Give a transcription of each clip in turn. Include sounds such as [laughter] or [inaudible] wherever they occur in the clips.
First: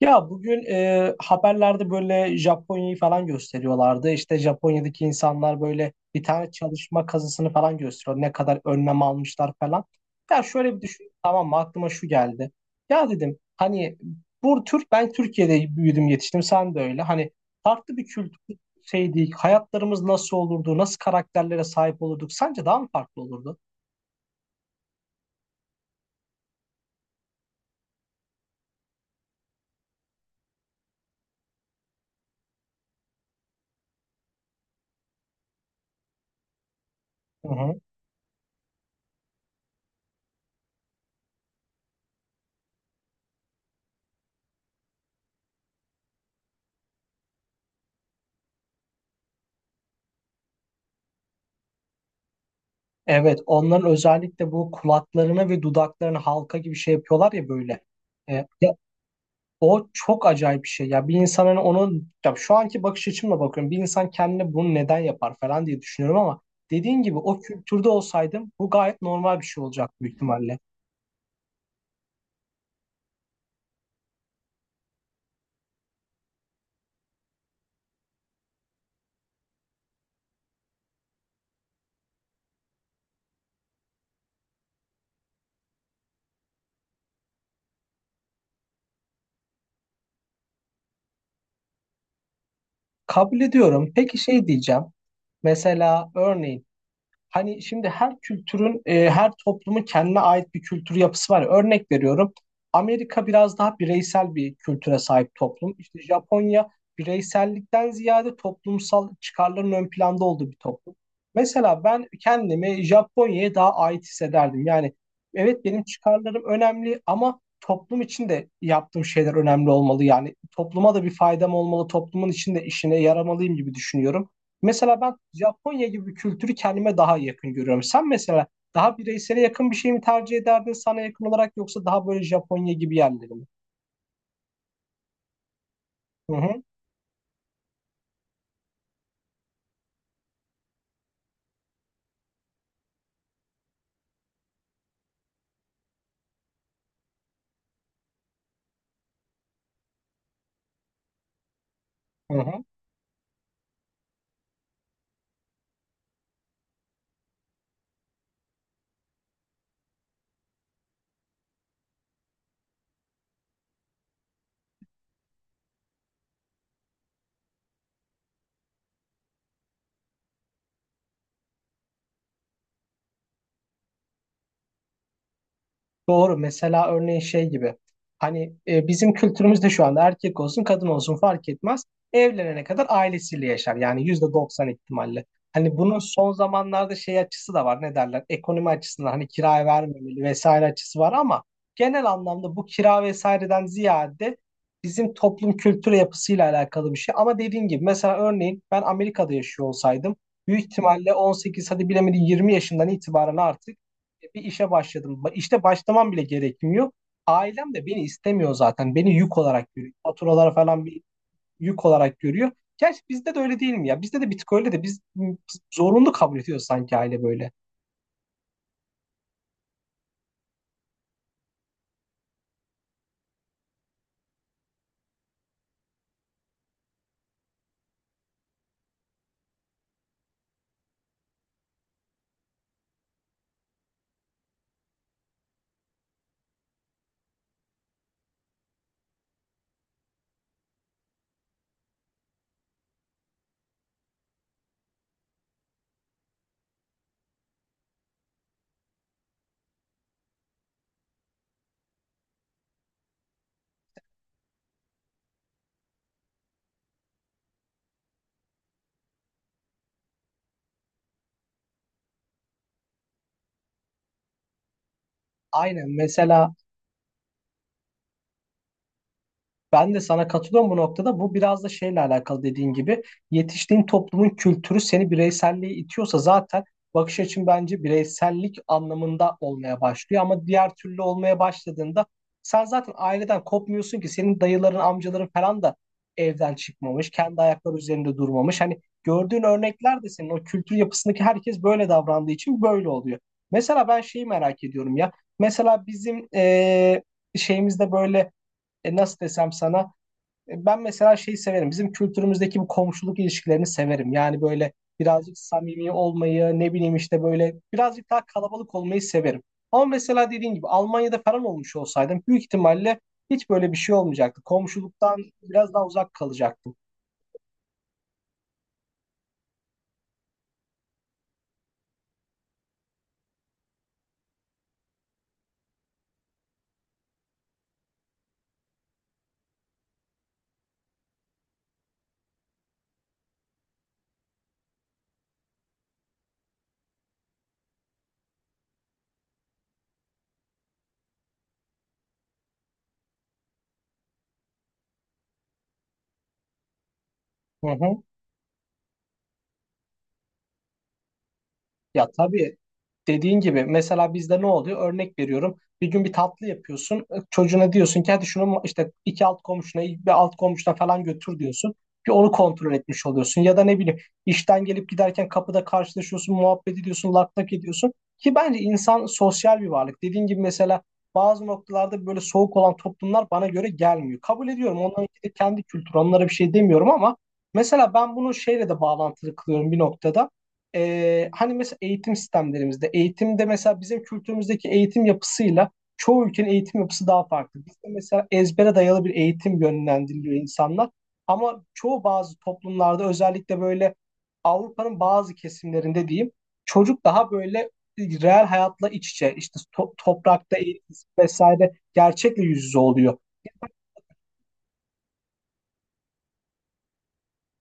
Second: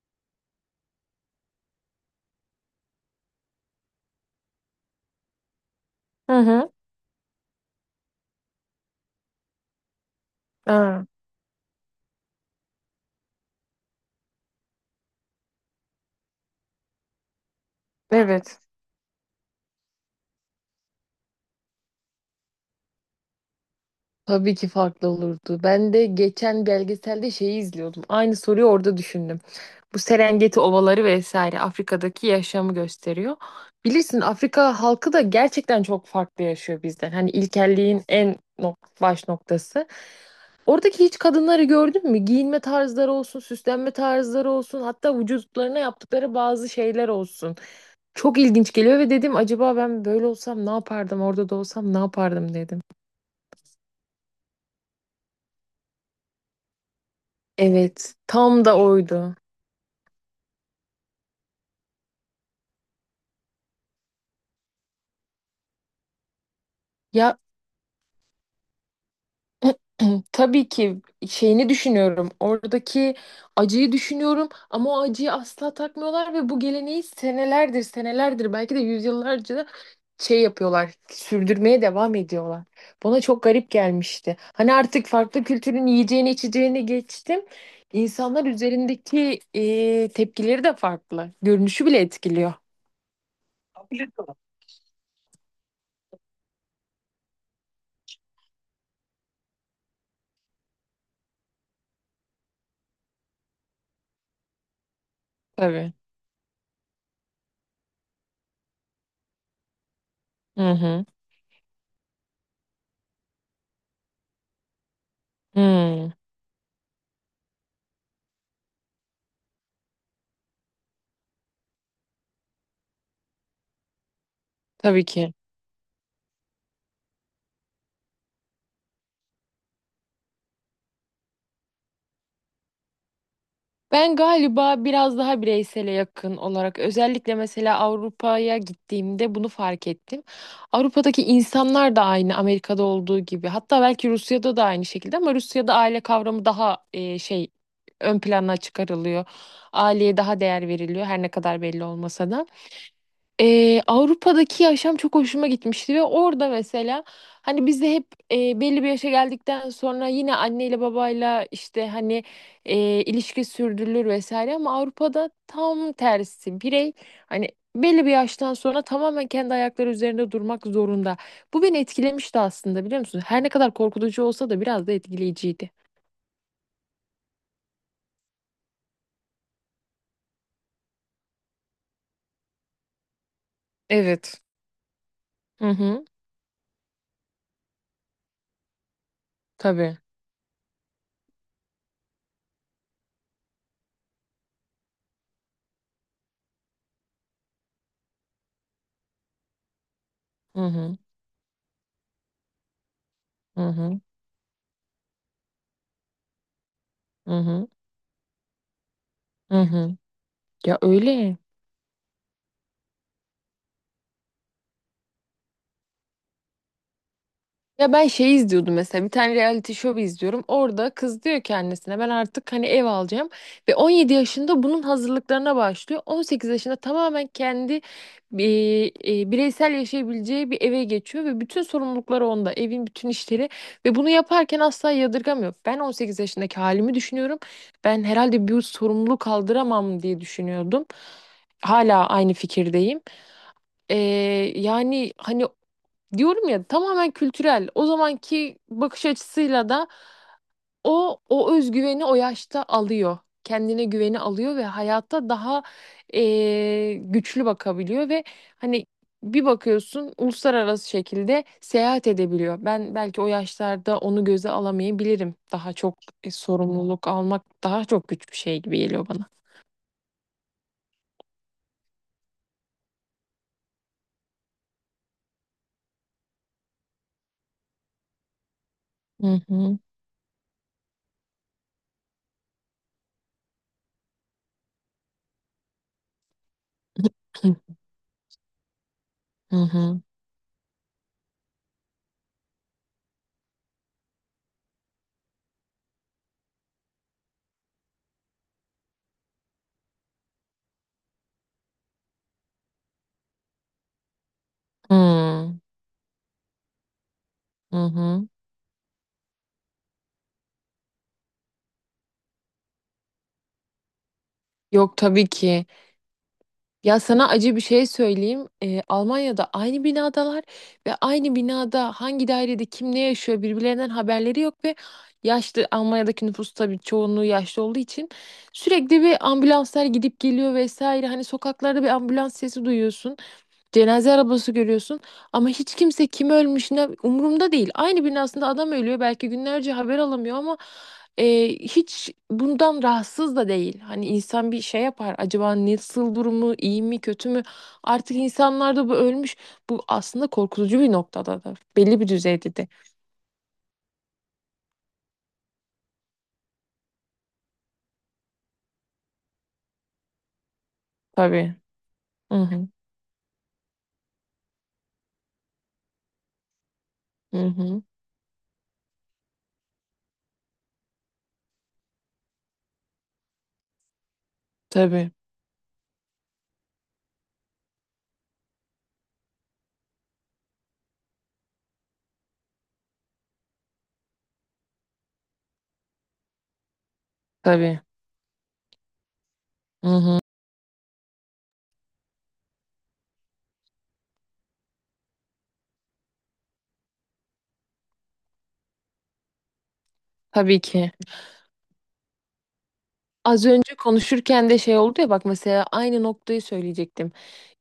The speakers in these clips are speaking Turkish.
Ya bugün haberlerde böyle Japonya'yı falan gösteriyorlardı. İşte Japonya'daki insanlar böyle bir Hı tane hı. çalışma kazısını falan gösteriyor. Ne kadar önlem almışlar falan. Ya şöyle bir Aa, düşün. Tamam mı? Aklıma şu geldi. Ya dedim hani bu Türk ben Türkiye'de büyüdüm yetiştim. Sen de öyle. Hani farklı bir kültür evet. şeydi. Hayatlarımız nasıl olurdu? Nasıl karakterlere sahip olurduk? Sence daha mı farklı olurdu? Tabii ki farklı olurdu. Ben de geçen belgeselde şeyi izliyordum. Aynı soruyu orada düşündüm. Bu Serengeti ovaları vesaire Afrika'daki yaşamı gösteriyor. Bilirsin Afrika halkı da gerçekten çok farklı yaşıyor bizden. Hani ilkelliğin en baş noktası. Oradaki hiç kadınları gördün mü? Giyinme tarzları olsun, süslenme tarzları olsun, hatta vücutlarına yaptıkları bazı şeyler olsun. Çok ilginç geliyor ve dedim acaba ben böyle olsam ne yapardım, orada da olsam ne yapardım dedim. Evet, onların özellikle bu kulaklarını ve dudaklarını halka gibi şey yapıyorlar ya böyle. Evet, tam da Ya, oydu. o çok acayip bir şey. Ya bir insan hani onun ya şu anki bakış açımla bakıyorum. Bir insan kendine bunu neden yapar falan diye düşünüyorum ama dediğin gibi Ya, o kültürde olsaydım bu gayet normal bir şey olacak büyük [clears throat] ihtimalle. tabii ki şeyini düşünüyorum. Oradaki acıyı düşünüyorum ama o acıyı asla takmıyorlar ve bu geleneği senelerdir, senelerdir belki de yüzyıllarca da şey yapıyorlar. Sürdürmeye devam ediyorlar. Bana çok garip gelmişti. Hani artık farklı kültürün yiyeceğini, içeceğini geçtim. İnsanlar üzerindeki tepkileri de farklı. Görünüşü bile etkiliyor. Kabul ediyorum. Peki şey diyeceğim. Mesela örneğin hani şimdi her kültürün, her toplumun kendine ait bir kültür yapısı var. Örnek veriyorum. Amerika biraz daha bireysel bir kültüre sahip toplum. Tabii. İşte Japonya bireysellikten ziyade toplumsal çıkarların ön planda olduğu bir Hı toplum. hı. Mesela ben kendimi Japonya'ya daha ait hissederdim. Yani evet benim Hı. çıkarlarım önemli ama toplum için de yaptığım şeyler önemli olmalı. Yani topluma da bir faydam olmalı, toplumun içinde işine yaramalıyım gibi düşünüyorum. Mesela Tabii ben ki. Japonya gibi bir kültürü kendime daha yakın görüyorum. Sen mesela daha bireysele yakın bir şey mi tercih ederdin sana yakın olarak yoksa daha böyle Japonya gibi yerleri mi? Ben galiba biraz daha bireysele yakın Hı hı. olarak özellikle mesela Avrupa'ya gittiğimde bunu fark ettim. Avrupa'daki insanlar da aynı Amerika'da olduğu gibi. Hatta belki Rusya'da da aynı şekilde ama Rusya'da aile kavramı daha şey ön plana çıkarılıyor. Aileye daha değer veriliyor her ne kadar belli olmasa Hı da. hı. Avrupa'daki yaşam çok hoşuma gitmişti ve orada mesela hani biz de hep belli bir yaşa geldikten sonra yine anneyle babayla işte hani ilişki sürdürülür vesaire ama Avrupa'da tam tersi, birey hani belli bir yaştan sonra tamamen kendi ayakları üzerinde durmak zorunda. Bu beni etkilemişti aslında, biliyor musun? Her ne kadar korkutucu olsa da biraz da etkileyiciydi. Doğru. Mesela örneğin şey gibi. Hani bizim kültürümüzde şu anda erkek olsun kadın olsun fark etmez. Evlenene kadar ailesiyle yaşar. Yani yüzde Evet. doksan ihtimalle. Hı Hani bunun hı, son zamanlarda şey açısı da var. Ne derler? Ekonomi açısından hani kiraya tabii. vermemeli vesaire açısı var ama genel anlamda bu kira vesaireden ziyade bizim toplum kültür yapısıyla alakalı bir şey. Ama dediğin gibi mesela örneğin ben Amerika'da yaşıyor olsaydım Hı büyük hı, ihtimalle 18 hadi bilemedi 20 yaşından itibaren hı artık hı, bir işe başladım. İşte başlamam bile gerekmiyor. hı hı, Ailem de beni istemiyor zaten. Beni yük hı olarak görüyor. hı. Faturalara Ya falan bir öyle. yük olarak görüyor. Gerçi bizde de öyle değil mi ya? Bizde de bir tık öyle de biz zorunlu kabul ediyoruz sanki aile böyle. Ya, ben şey izliyordum, mesela bir tane reality show izliyorum. Orada kız diyor ki annesine, ben artık hani ev alacağım. Ve 17 yaşında bunun hazırlıklarına başlıyor. 18 yaşında tamamen kendi bireysel yaşayabileceği bir eve geçiyor. Ve bütün sorumlulukları onda, evin bütün işleri. Ve bunu yaparken asla yadırgamıyor. Ben 18 yaşındaki halimi düşünüyorum. Ben herhalde bir sorumluluk kaldıramam diye düşünüyordum. Hala aynı fikirdeyim. Ee, yani hani diyorum ya, tamamen kültürel. O zamanki bakış açısıyla da o özgüveni o yaşta alıyor. Kendine güveni alıyor ve hayatta daha güçlü bakabiliyor ve hani bir bakıyorsun uluslararası şekilde seyahat edebiliyor. Ben belki o yaşlarda onu göze alamayabilirim. Daha Aynen çok e, mesela. sorumluluk almak daha çok güç bir şey gibi geliyor bana. Ben de sana katılıyorum bu noktada. Bu biraz da şeyle alakalı dediğin gibi yetiştiğin toplumun kültürü seni bireyselliğe itiyorsa zaten bakış açın bence bireysellik anlamında Hı hı. olmaya başlıyor. Ama diğer türlü olmaya başladığında sen zaten aileden kopmuyorsun ki senin dayıların, amcaların falan da evden çıkmamış, kendi [clears throat] ayakları üzerinde durmamış. Hani gördüğün Hı hı. örnekler de senin o kültür yapısındaki herkes böyle davrandığı için böyle oluyor. Mesela ben şeyi merak ediyorum ya. Mesela bizim şeyimizde böyle, nasıl desem sana, ben mesela şeyi severim. Bizim kültürümüzdeki bu komşuluk ilişkilerini severim. Yani böyle Hı birazcık hı. samimi olmayı, ne bileyim işte böyle Hı birazcık daha hı. kalabalık olmayı severim. Ama mesela dediğin gibi Almanya'da falan olmuş olsaydım büyük ihtimalle hiç böyle bir şey olmayacaktı. Yok Komşuluktan tabii ki. biraz daha uzak kalacaktım. Ya, sana acı bir şey söyleyeyim. Almanya'da aynı binadalar ve aynı binada hangi dairede kim ne yaşıyor birbirlerinden haberleri yok ve yaşlı, Almanya'daki nüfus tabii çoğunluğu yaşlı olduğu için sürekli bir ambulanslar gidip geliyor vesaire. Hani sokaklarda bir ambulans sesi duyuyorsun. Cenaze arabası görüyorsun ama hiç kimse kim ölmüş ne umurumda değil. Aynı binasında adam ölüyor belki günlerce haber alamıyor ama hiç bundan rahatsız da değil. Hani insan bir şey yapar acaba, nasıl, durumu iyi mi kötü mü, Hı hı. artık insanlarda bu ölmüş, bu aslında korkutucu bir noktada da belli bir Ya düzeyde tabii de dediğin gibi mesela bizde ne oluyor? Örnek veriyorum. Bir gün bir tatlı yapıyorsun. Çocuğuna diyorsun ki hadi şunu işte iki alt komşuna bir alt komşuna falan götür tabii. diyorsun. Bir onu Hı hı, kontrol etmiş oluyorsun. Ya da ne bileyim işten gelip giderken kapıda karşılaşıyorsun, muhabbet ediyorsun, lak hı lak hı. ediyorsun. Ki bence insan sosyal bir varlık. Dediğin gibi mesela bazı noktalarda böyle soğuk olan toplumlar bana göre gelmiyor. Kabul ediyorum. Onların Tabii kendi kültürü. Onlara bir şey demiyorum ama mesela ben bunu şeyle de bağlantılı kılıyorum bir noktada. Hani mesela eğitim sistemlerimizde, eğitimde mesela bizim kültürümüzdeki eğitim yapısıyla çoğu ülkenin eğitim yapısı daha farklı. tabii. Bizde mesela ezbere dayalı bir eğitim Hı hı. yönlendiriliyor insanlar. Ama çoğu bazı toplumlarda özellikle böyle Avrupa'nın bazı kesimlerinde diyeyim çocuk daha böyle reel hayatla iç içe işte toprakta Tabii ki. eğitim vesaire gerçekle yüz yüze oluyor. Az önce konuşurken de şey oldu ya, bak mesela aynı noktayı söyleyecektim.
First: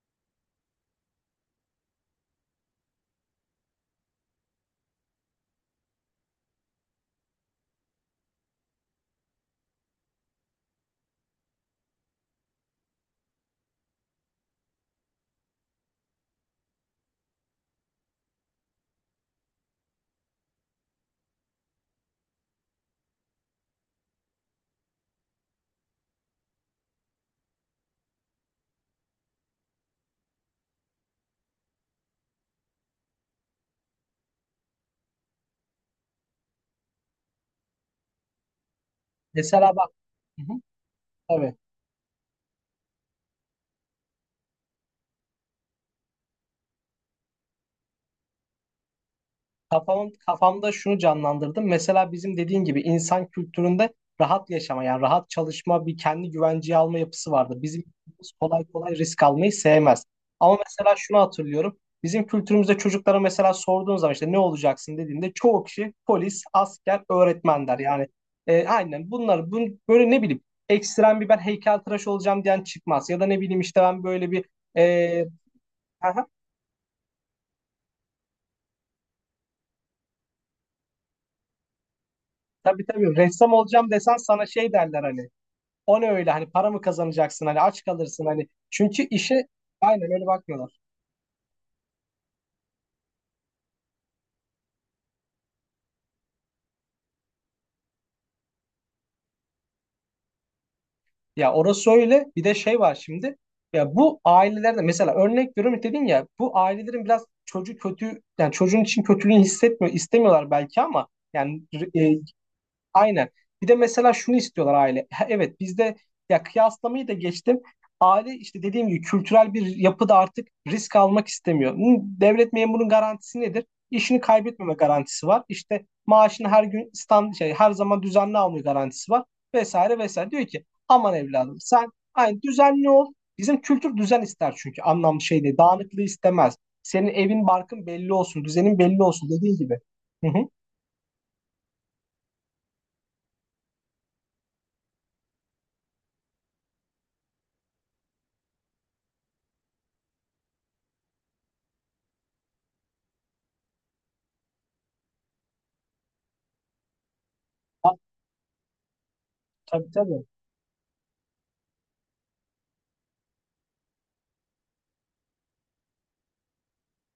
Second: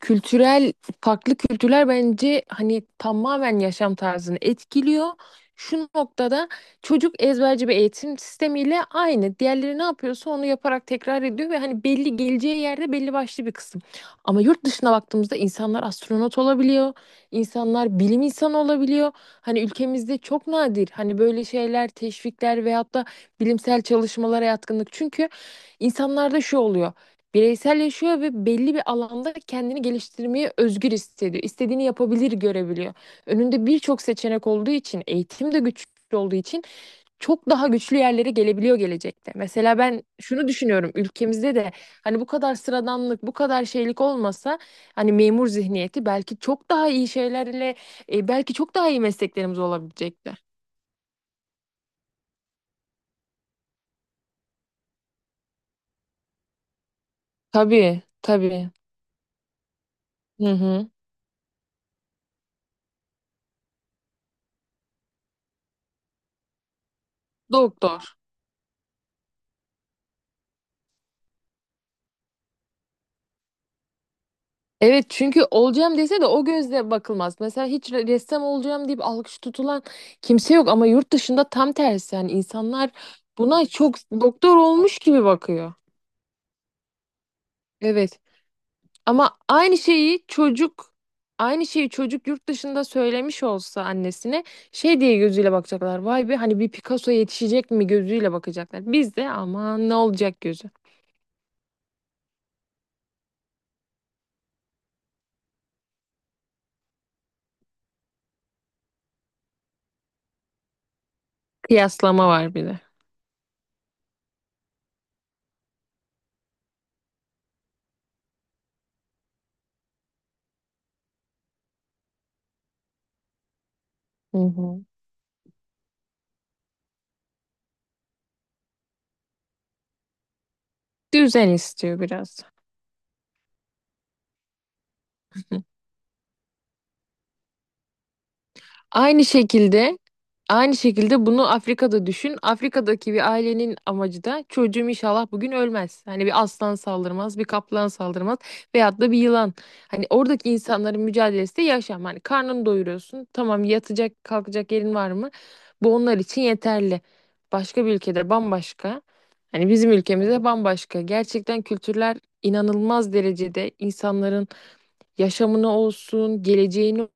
Kültürel, farklı kültürler bence hani tamamen yaşam tarzını etkiliyor. Şu noktada çocuk ezberci bir eğitim sistemiyle aynı. Diğerleri ne yapıyorsa onu yaparak tekrar ediyor ve hani belli geleceği yerde belli başlı bir kısım. Ama yurt dışına baktığımızda insanlar astronot olabiliyor, insanlar bilim insanı olabiliyor. Hani ülkemizde çok nadir hani böyle şeyler, teşvikler veyahut da bilimsel çalışmalara yatkınlık. Çünkü insanlarda şu oluyor. Bireysel yaşıyor ve belli bir alanda kendini geliştirmeye özgür hissediyor. İstediğini yapabilir, görebiliyor. Önünde birçok seçenek olduğu için, eğitim de güçlü olduğu için çok daha güçlü yerlere gelebiliyor gelecekte. Mesela Mesela bak. ben Hı şunu hı, düşünüyorum, ülkemizde evet. de hani bu kadar sıradanlık, bu kadar şeylik olmasa hani memur zihniyeti, belki çok daha iyi şeylerle belki çok daha iyi mesleklerimiz olabilecekti. Kafamda şunu canlandırdım. Mesela bizim dediğin gibi insan kültüründe rahat yaşama yani rahat çalışma bir kendi güvenceye alma yapısı vardı. Bizim Tabii, kültürümüz kolay tabii. kolay risk almayı sevmez. Hı Ama hı. mesela şunu hatırlıyorum. Bizim kültürümüzde çocuklara mesela sorduğun zaman işte ne olacaksın dediğinde çoğu kişi polis, asker, öğretmen der. Doktor. Yani aynen bunlar bu, böyle ne bileyim ekstrem bir ben heykeltıraş olacağım diyen çıkmaz. Ya da ne bileyim işte ben böyle bir Evet, e, çünkü olacağım dese de aha, o gözle bakılmaz. Mesela hiç ressam olacağım deyip alkış tutulan kimse yok ama yurt dışında tam tersi, yani tabii insanlar tabii ressam buna olacağım çok desen sana doktor şey olmuş derler gibi hani. bakıyor. O ne öyle hani para mı kazanacaksın hani aç Evet. kalırsın hani çünkü Ama işe aynen öyle bakmıyorlar. Aynı şeyi çocuk yurt dışında söylemiş olsa annesine şey diye gözüyle bakacaklar. Vay be, hani bir Picasso yetişecek mi gözüyle bakacaklar. Bizde de aman ne olacak gözü. Ya orası öyle bir de şey var şimdi ya bu ailelerde mesela örnek veriyorum dedin ya bu ailelerin biraz çocuğu kötü yani çocuğun için kötülüğünü hissetmiyor istemiyorlar belki ama yani e, Kıyaslama var bir de. aynen. Bir de mesela şunu istiyorlar aile. [laughs] Evet bizde ya kıyaslamayı da geçtim. Aile işte dediğim gibi kültürel bir yapıda artık risk almak istemiyor. Hı, Devlet memurunun garantisi nedir? İşini Hı kaybetmeme hı. garantisi var. İşte maaşını her gün stand şey her zaman düzenli alma garantisi var vesaire vesaire. Diyor ki aman Düzen evladım sen istiyor biraz. aynı düzenli ol. Bizim kültür düzen ister çünkü anlamlı şey değil. Dağınıklığı istemez. Senin evin barkın belli olsun, düzenin belli Aynı olsun dediği gibi. şekilde Hı hı. aynı şekilde bunu Afrika'da düşün. Afrika'daki bir ailenin amacı da çocuğum inşallah bugün ölmez. Hani bir aslan saldırmaz, bir kaplan saldırmaz veyahut da bir yılan. Hani oradaki insanların mücadelesi de yaşam. Hani karnını doyuruyorsun. Tamam, yatacak, kalkacak yerin var mı? Bu onlar için yeterli. Başka Ha, bir ülkede bambaşka. Hani tabii bizim tabii. ülkemizde bambaşka. Gerçekten kültürler inanılmaz derecede insanların yaşamını olsun, geleceğini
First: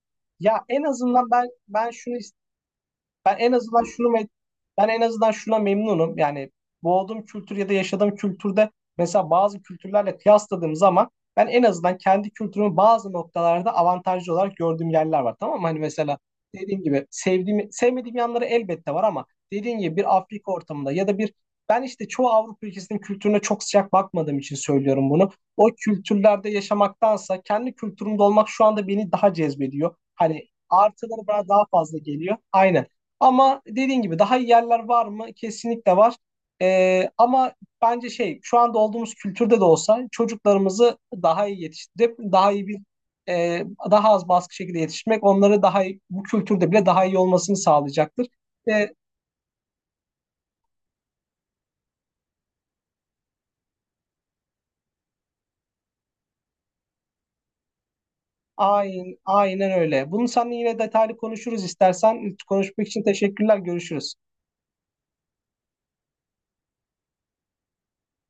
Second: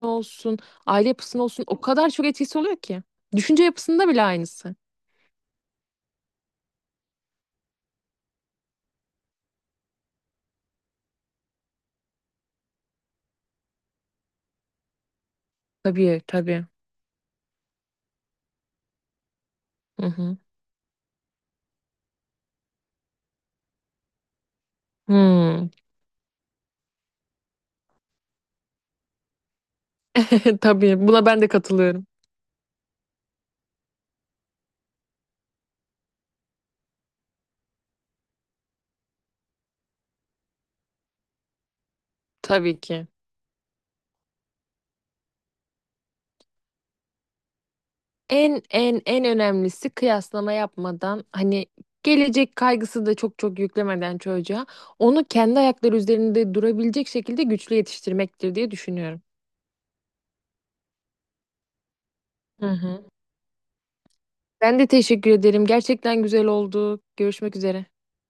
olsun, Ya en aile azından yapısına ben olsun o ben kadar şunu çok is- etkisi oluyor ki. ben en Düşünce azından şunu yapısında bile me- aynısı. ben en azından şuna memnunum. Yani doğduğum kültür ya da yaşadığım kültürde mesela bazı kültürlerle kıyasladığım zaman ben en azından kendi kültürümü bazı noktalarda avantajlı olarak gördüğüm yerler var. Tamam mı? Hani mesela Tabii tabii. dediğim gibi sevdiğim, sevmediğim yanları elbette var ama dediğim gibi Hı bir hı. Afrika ortamında ya da bir ben işte çoğu Avrupa ülkesinin kültürüne çok sıcak bakmadığım için söylüyorum bunu. O Hmm. kültürlerde yaşamaktansa kendi kültürümde olmak şu anda beni daha cezbediyor. Hani [laughs] Tabii buna artıları ben de bana daha fazla katılıyorum. geliyor. Aynen. Ama dediğin gibi daha iyi yerler var mı? Kesinlikle var. Ama bence şey şu anda olduğumuz kültürde de olsa çocuklarımızı daha iyi yetiştirip daha iyi bir Tabii ki. e, daha az baskı şekilde yetiştirmek onları daha iyi, bu kültürde bile daha iyi olmasını sağlayacaktır. En Ve en en önemlisi, kıyaslama yapmadan hani gelecek kaygısı da çok çok yüklemeden çocuğa, onu kendi ayakları üzerinde durabilecek şekilde güçlü yetiştirmektir diye düşünüyorum. aynen öyle. Bunu seninle yine detaylı konuşuruz istersen. Hı Konuşmak için hı. teşekkürler. Görüşürüz. Ben de teşekkür ederim. Gerçekten güzel oldu. Görüşmek üzere.